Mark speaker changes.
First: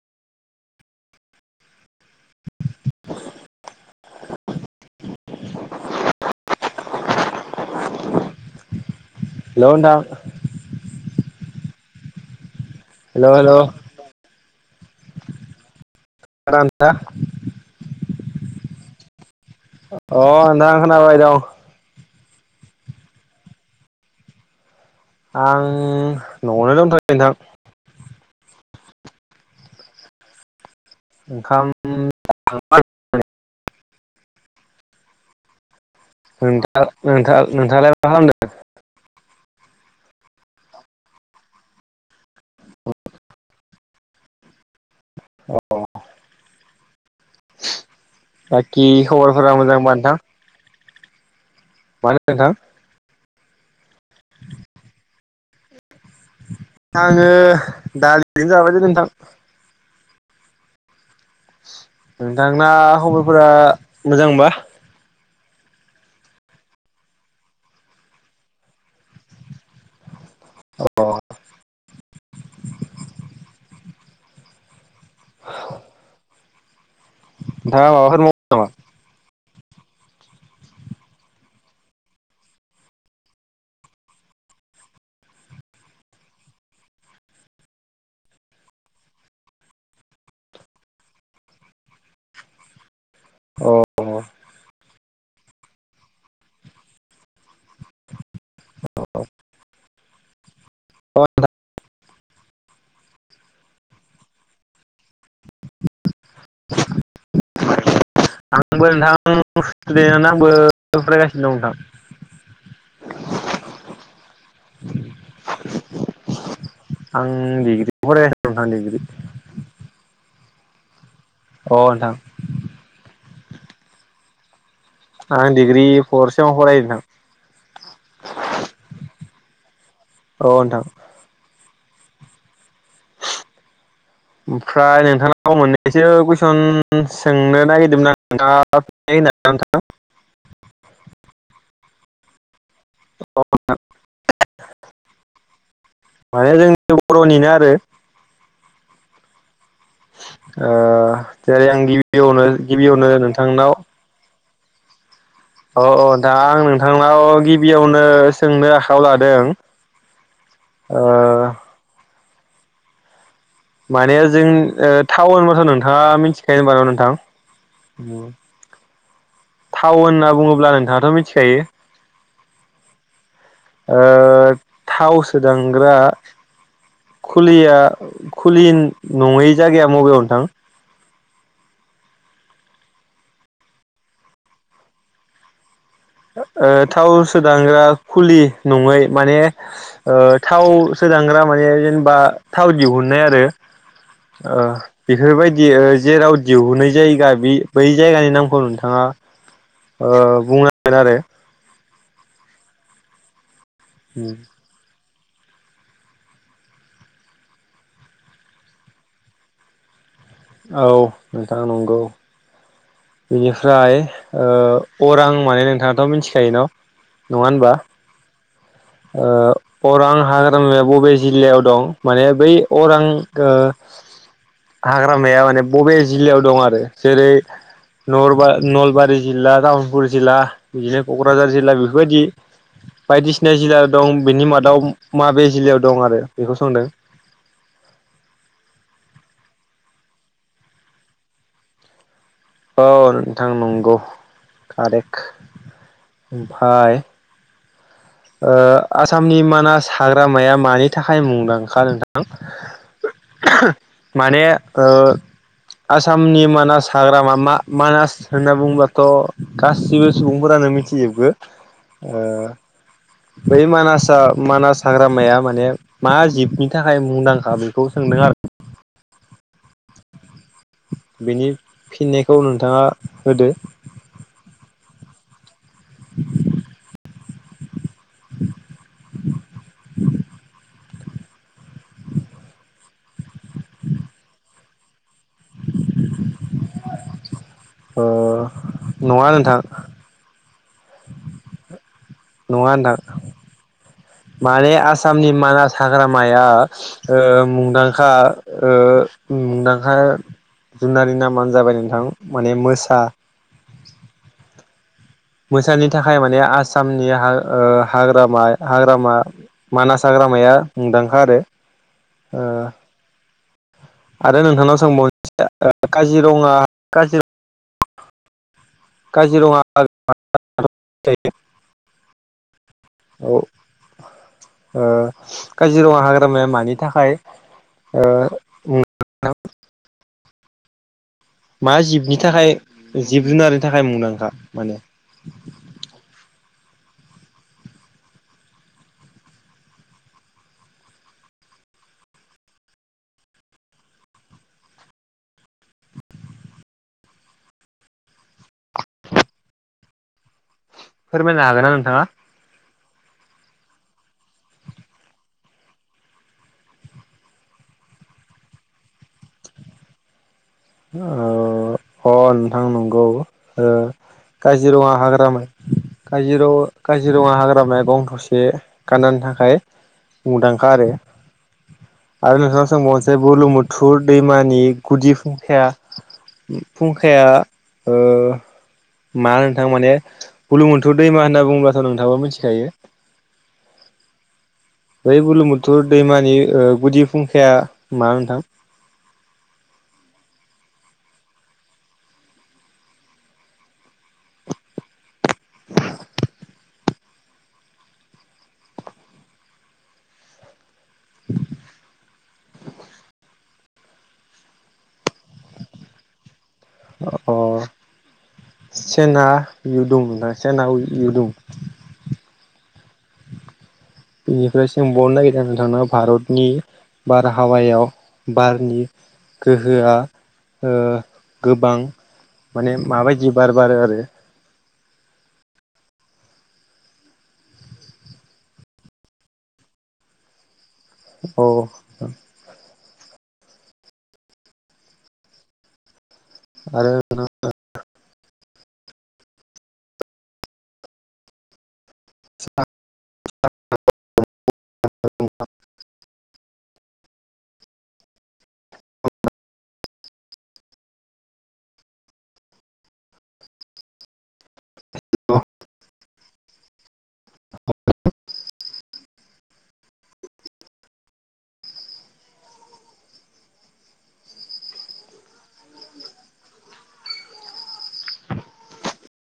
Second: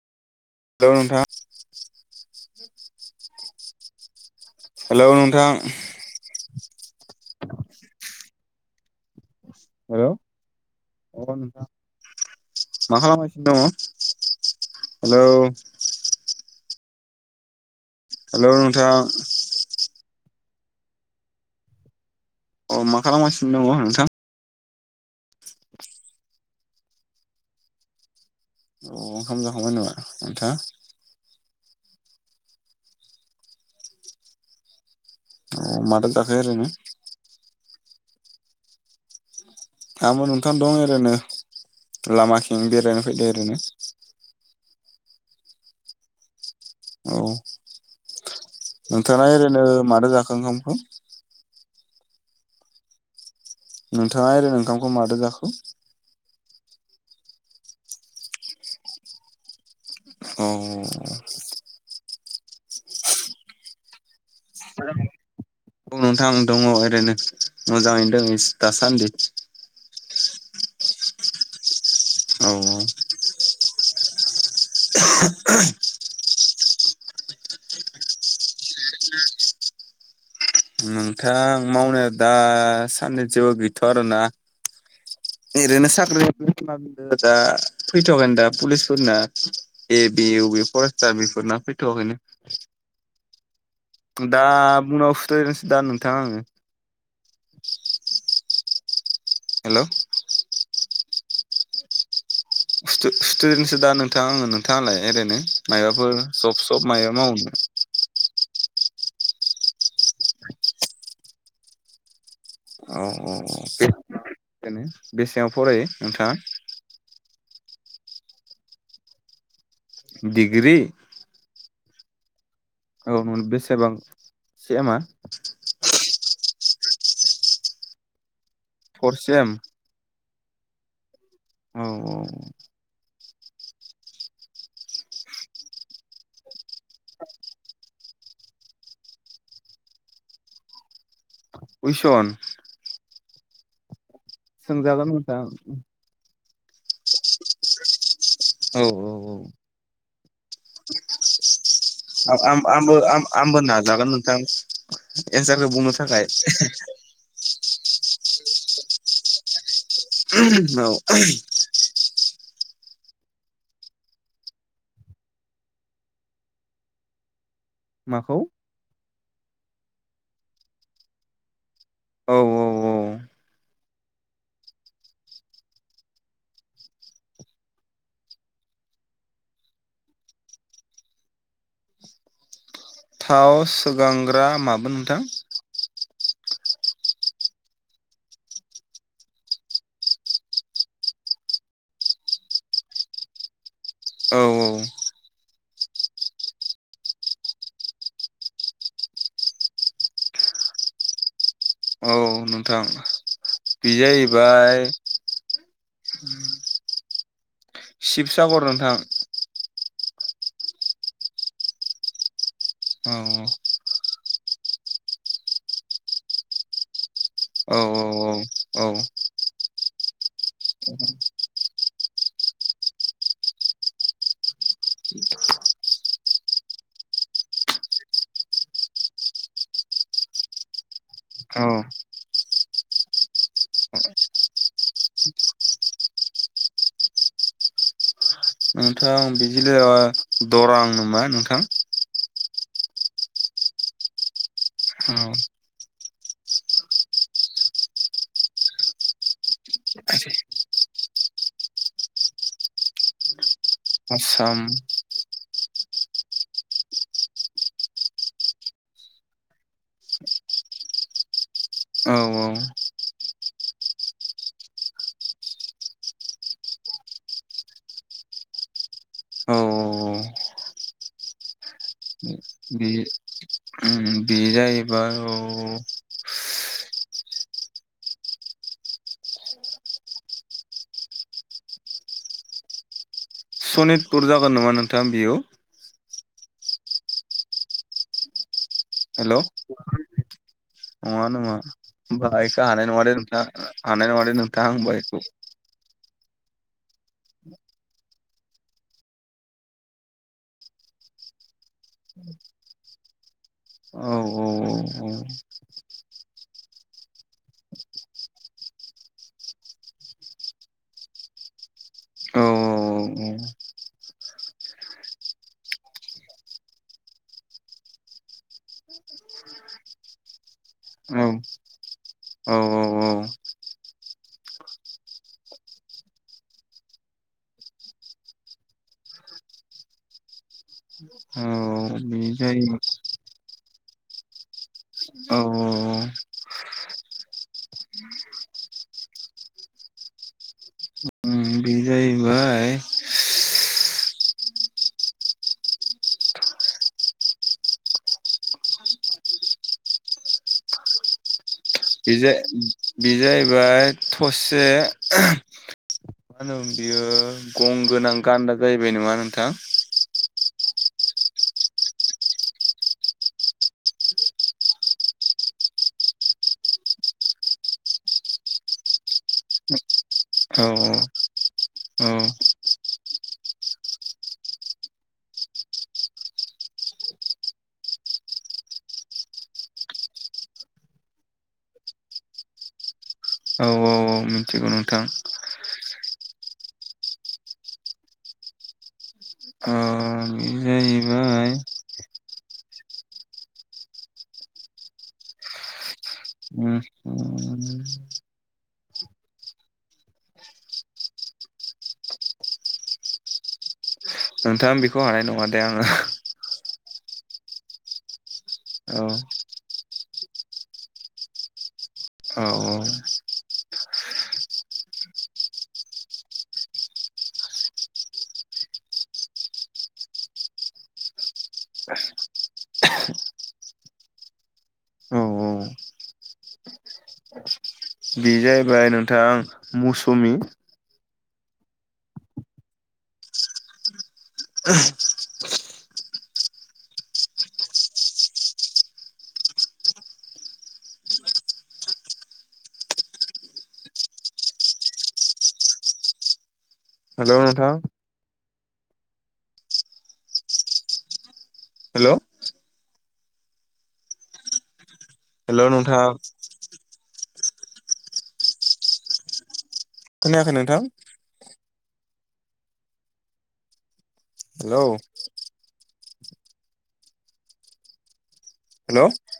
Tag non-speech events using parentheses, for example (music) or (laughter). Speaker 1: Hello नोंथां hello नोंथां।
Speaker 2: Hello नोंथां।
Speaker 1: अ नोंथां मा
Speaker 2: हेलौ
Speaker 1: खालामगासिनो
Speaker 2: हेलौ
Speaker 1: दङ? हेलौ
Speaker 2: खोनादोना?
Speaker 1: हेलौ नोंथां।
Speaker 2: अह नोंथां खोनाबाय दं।
Speaker 1: अह मा खालामगासिनो दङ नोंथां?
Speaker 2: आं न'आवनो दंथयो नोंथां।
Speaker 1: औ ओंखाम जाखांबाय नामा नोंथाङा?
Speaker 2: ओंखाम जाखांबाय (unintelligible)
Speaker 1: अह मा
Speaker 2: नोंथां नोंथां नोंथाङालाय मा खालामदों?
Speaker 1: आंबो नोंथां दं ओरैनो लामाथिं बेरायनो फैदो ओरैनो। औ
Speaker 2: बाखि
Speaker 1: नोंथाङा
Speaker 2: खबरफोरा
Speaker 1: ओरैनो
Speaker 2: मोजांबा
Speaker 1: मादो
Speaker 2: नोंथां
Speaker 1: जाखो ओंखामखौ? (inaudible)
Speaker 2: मानो नोंथां?
Speaker 1: नोंथाङा ओरैनो ओंखामखौ मादों जाखो?
Speaker 2: आङो दालिजोंनो जाबायलै नोंथां।
Speaker 1: अ अ अ
Speaker 2: नोंथांना खबरफोरा मोजांबा?
Speaker 1: ओं नोंथां दङ ओरैनो मोजाङैनो दङ इस दासान्दि। औ
Speaker 2: (inaudible) नोंथाङा माबाफोर माबाफोर मावो नामा?
Speaker 1: औ नोंथां मावनाया दा साननै जेबो गैथ'या आरोना ओरैनो साख्रि दा फैथ'वाखैनो दा पुलिसफोरना ए बि इउ बि फरेस्टार बेफोरना फैथ'वाखैनो। दा
Speaker 2: अ
Speaker 1: उनाव सुद्रायसै दां नोंथां आङो।
Speaker 2: औ
Speaker 1: हेलौ (unintelligible)
Speaker 2: (unintelligible)
Speaker 1: स्टु-स्टुदेन्टसो दा नोंथां आङो नोंथाङालाय ओरैनो माबाफोर जब सब मायबा मावो?
Speaker 2: आंबो नोंथां स्टुदेन्टानो आंबो फरायगासिनो दं नोंथां।
Speaker 1: औ औ औ बेनो बेसेबां फरायो नोंथाङा?
Speaker 2: उम डिग्रि फरायगासिनो दं दा‌ डिग्रि।
Speaker 1: डिग्रि?
Speaker 2: अ नोंथां।
Speaker 1: औ मोन बेसेबां? सेमा
Speaker 2: आं दिग्रि फर सेमाव फरायो। औ (unintelligible)
Speaker 1: फर सेम?
Speaker 2: अ नोंथां।
Speaker 1: औ औ।
Speaker 2: ओमफ्राय नोंथांनाव मोननैसो कुइसन उम सोंनो नागिरदोंमोन आं नोंथाङा (unintelligible)
Speaker 1: कुइसन?
Speaker 2: औ नोंथां।
Speaker 1: जागोन नोंथां उम
Speaker 2: माने जोंनि बर'निनो आरो
Speaker 1: औ औ औ
Speaker 2: ओ जेरै आं
Speaker 1: औ
Speaker 2: गिबियावनो
Speaker 1: आंबो
Speaker 2: गिबियावनो
Speaker 1: आंबो
Speaker 2: नोंथांनाव
Speaker 1: नाजागोन नोंथां एन्सारखौ
Speaker 2: अ
Speaker 1: बुंनो
Speaker 2: अ
Speaker 1: थाखाय
Speaker 2: नोंथां आं नोंथांनाव गिबियावनो स सोंनो आखायाव लादों।
Speaker 1: (unintelligible) औ
Speaker 2: ओ माने जों ओ थाउन होनबाथ' नोंथाङा मिथिखायो होमबा न नोंथां?
Speaker 1: माखौ?
Speaker 2: थाउन होनना बुङोब्ला नोंथाङाथ' मिथिखायो?
Speaker 1: औ औ औ
Speaker 2: ओ थाव सोदांग्रा खुलिया खुलिन नङै जायगाया मबेयाव नोंथां?
Speaker 1: थाव सोगांग्रा मामोन नोंथां?
Speaker 2: ओ ओ थाव सोदांग्रा खुलि नङै माने ओ थाव सोदांग्रा माने जेनेबा थाव दिहुननाय आरो
Speaker 1: औ
Speaker 2: ओ
Speaker 1: औ
Speaker 2: बेफोरबायद दियो जेराव दिहुननाय जायगा बे बै जायगानि नामखौ नोंथाङा ओ बुंना गोन आरो
Speaker 1: अ नोंथां बे जाहैबाय उम हो (unintelligible) शिबसागर नोंथां।
Speaker 2: औ नोंथां नंगौ।
Speaker 1: औ
Speaker 2: बेनिफ्राय ओ अरां माने नोंथाङाथ' मिथिखायो न? नङा होनबा
Speaker 1: औ औ औ औ
Speaker 2: ओ अरां हाग्रामाया बबे जिल्लायाव दं माने बै अरां गो हाग्रामाया माने बबे जिल्लायाव दं आरो जेरै नरबा नलबारि जिल्ला तामुलपुर जिल्ला बिदिनो क'क्राझार
Speaker 1: औ
Speaker 2: जिल्ला बेफोरबायदि बायदिस (unintelligible) जिला दं बेनि मादाव माबे जिलायाव दं आरो बेखौ सोंदों।
Speaker 1: नोंथां (unintelligible) दरां नामा नोंथां
Speaker 2: औ नोंथां नंगौ कारेक
Speaker 1: औ
Speaker 2: ओमफाय ओ आसामनि मानास हाग्रामाया मानि थाखाय मुंदांखा नोंथां? माने
Speaker 1: आसाम
Speaker 2: ओ आसामनि मानास हाग्रामा मा मानास होनना बुङोब्लाथ' गासिबो सुबुंफोरानो मिथिजोबगो
Speaker 1: औ
Speaker 2: ओ
Speaker 1: औ
Speaker 2: बै मानासा मानास हाग्रामाया माने मा जिबनि थाखाय मुंदांखा बेखौ सोंदों आरो
Speaker 1: औ
Speaker 2: बेनि फिननायखौ नोंथाङा होदो
Speaker 1: जायोबा औ
Speaker 2: (inaudible) (inaudible)
Speaker 1: सनितपुर जागोन नामा नोंथां बेयो
Speaker 2: अ नङा
Speaker 1: हेल'
Speaker 2: नोंथां
Speaker 1: नङा नङा होमबा एखो हानाय नङा दे नोंथां हानाय नङा दे नोंथां होमबा एखौ।
Speaker 2: ग्रामाया ओ मुंदांखा ओ मुंदांखा जुनारनि नामानो जाबाय नोंथां माने मोसा
Speaker 1: औ
Speaker 2: मोसानि थाखाय माने आसामनि हा ओ हाग्रामा हाग्रामा मानास हाग्रामाया मुंदांखा आरो
Speaker 1: औ
Speaker 2: ओ आरो नोंथांनाव (unintelligible) काजिरङा काजिर काजिरङा (inaudible)
Speaker 1: औ
Speaker 2: औ ओ काजिरङा हाग्रामाया मानि थाखाय ओ (inaudible)
Speaker 1: औ
Speaker 2: मा जिबनि
Speaker 1: बे
Speaker 2: थाखाय
Speaker 1: जायो
Speaker 2: जिब जुनारनि थाखाय मुंदांखा माने?
Speaker 1: औ औ बे जाहैबाय
Speaker 2: फोरमायनो हागोन ना नों
Speaker 1: बे जे बे जाहैबाय थसे मा होनोमोन बियो गं गोनां गान्दा जाहैबाय नङा नोंथां?
Speaker 2: अ अ नोंथां नंगौ ओ काजिरङा हाग्रामा काजिरं काजिरङा हाग्रामाया गं थसे गान्दानि थाखाय
Speaker 1: औ
Speaker 2: मुंदांखा आरो
Speaker 1: औ
Speaker 2: आरो (unintelligible) सोंबाव जाय बुर्लुंबुथुर दैमानि गुदि फुं खाया फुंखाया ओ मा नोंथां माने बुर्लुंबुथुर दैमा होनना बुङोबाथ' नोंथाङाबो मिथिखायो
Speaker 1: औ औ औ उम
Speaker 2: बै बुर्लुंबुथुर दैमा नि ओ गुदि फुंखाया मा नोंथां?
Speaker 1: अ नोंथां आं बिखौ हानाय नङा दे आङो
Speaker 2: अ
Speaker 1: औ
Speaker 2: चेना इउ दंदां सेना (unintelligible) इयो दुं
Speaker 1: औ
Speaker 2: बेनिफ्राय सोंबावनो नागिरदों नोंथांनाव भारतनि बारहावायाव बारनि गोहोआ ओ गोबां माने माबायदि बार बारो आरो
Speaker 1: औ बे जाहैबाय नोंथां मौसुमि
Speaker 2: अ
Speaker 1: (unintelligible)
Speaker 2: आरो (inaudible) (inaudible)
Speaker 1: हेलौ नोंथां। हेल' हेलौ नोंथां खोनायाखै नोंथां? Hello hello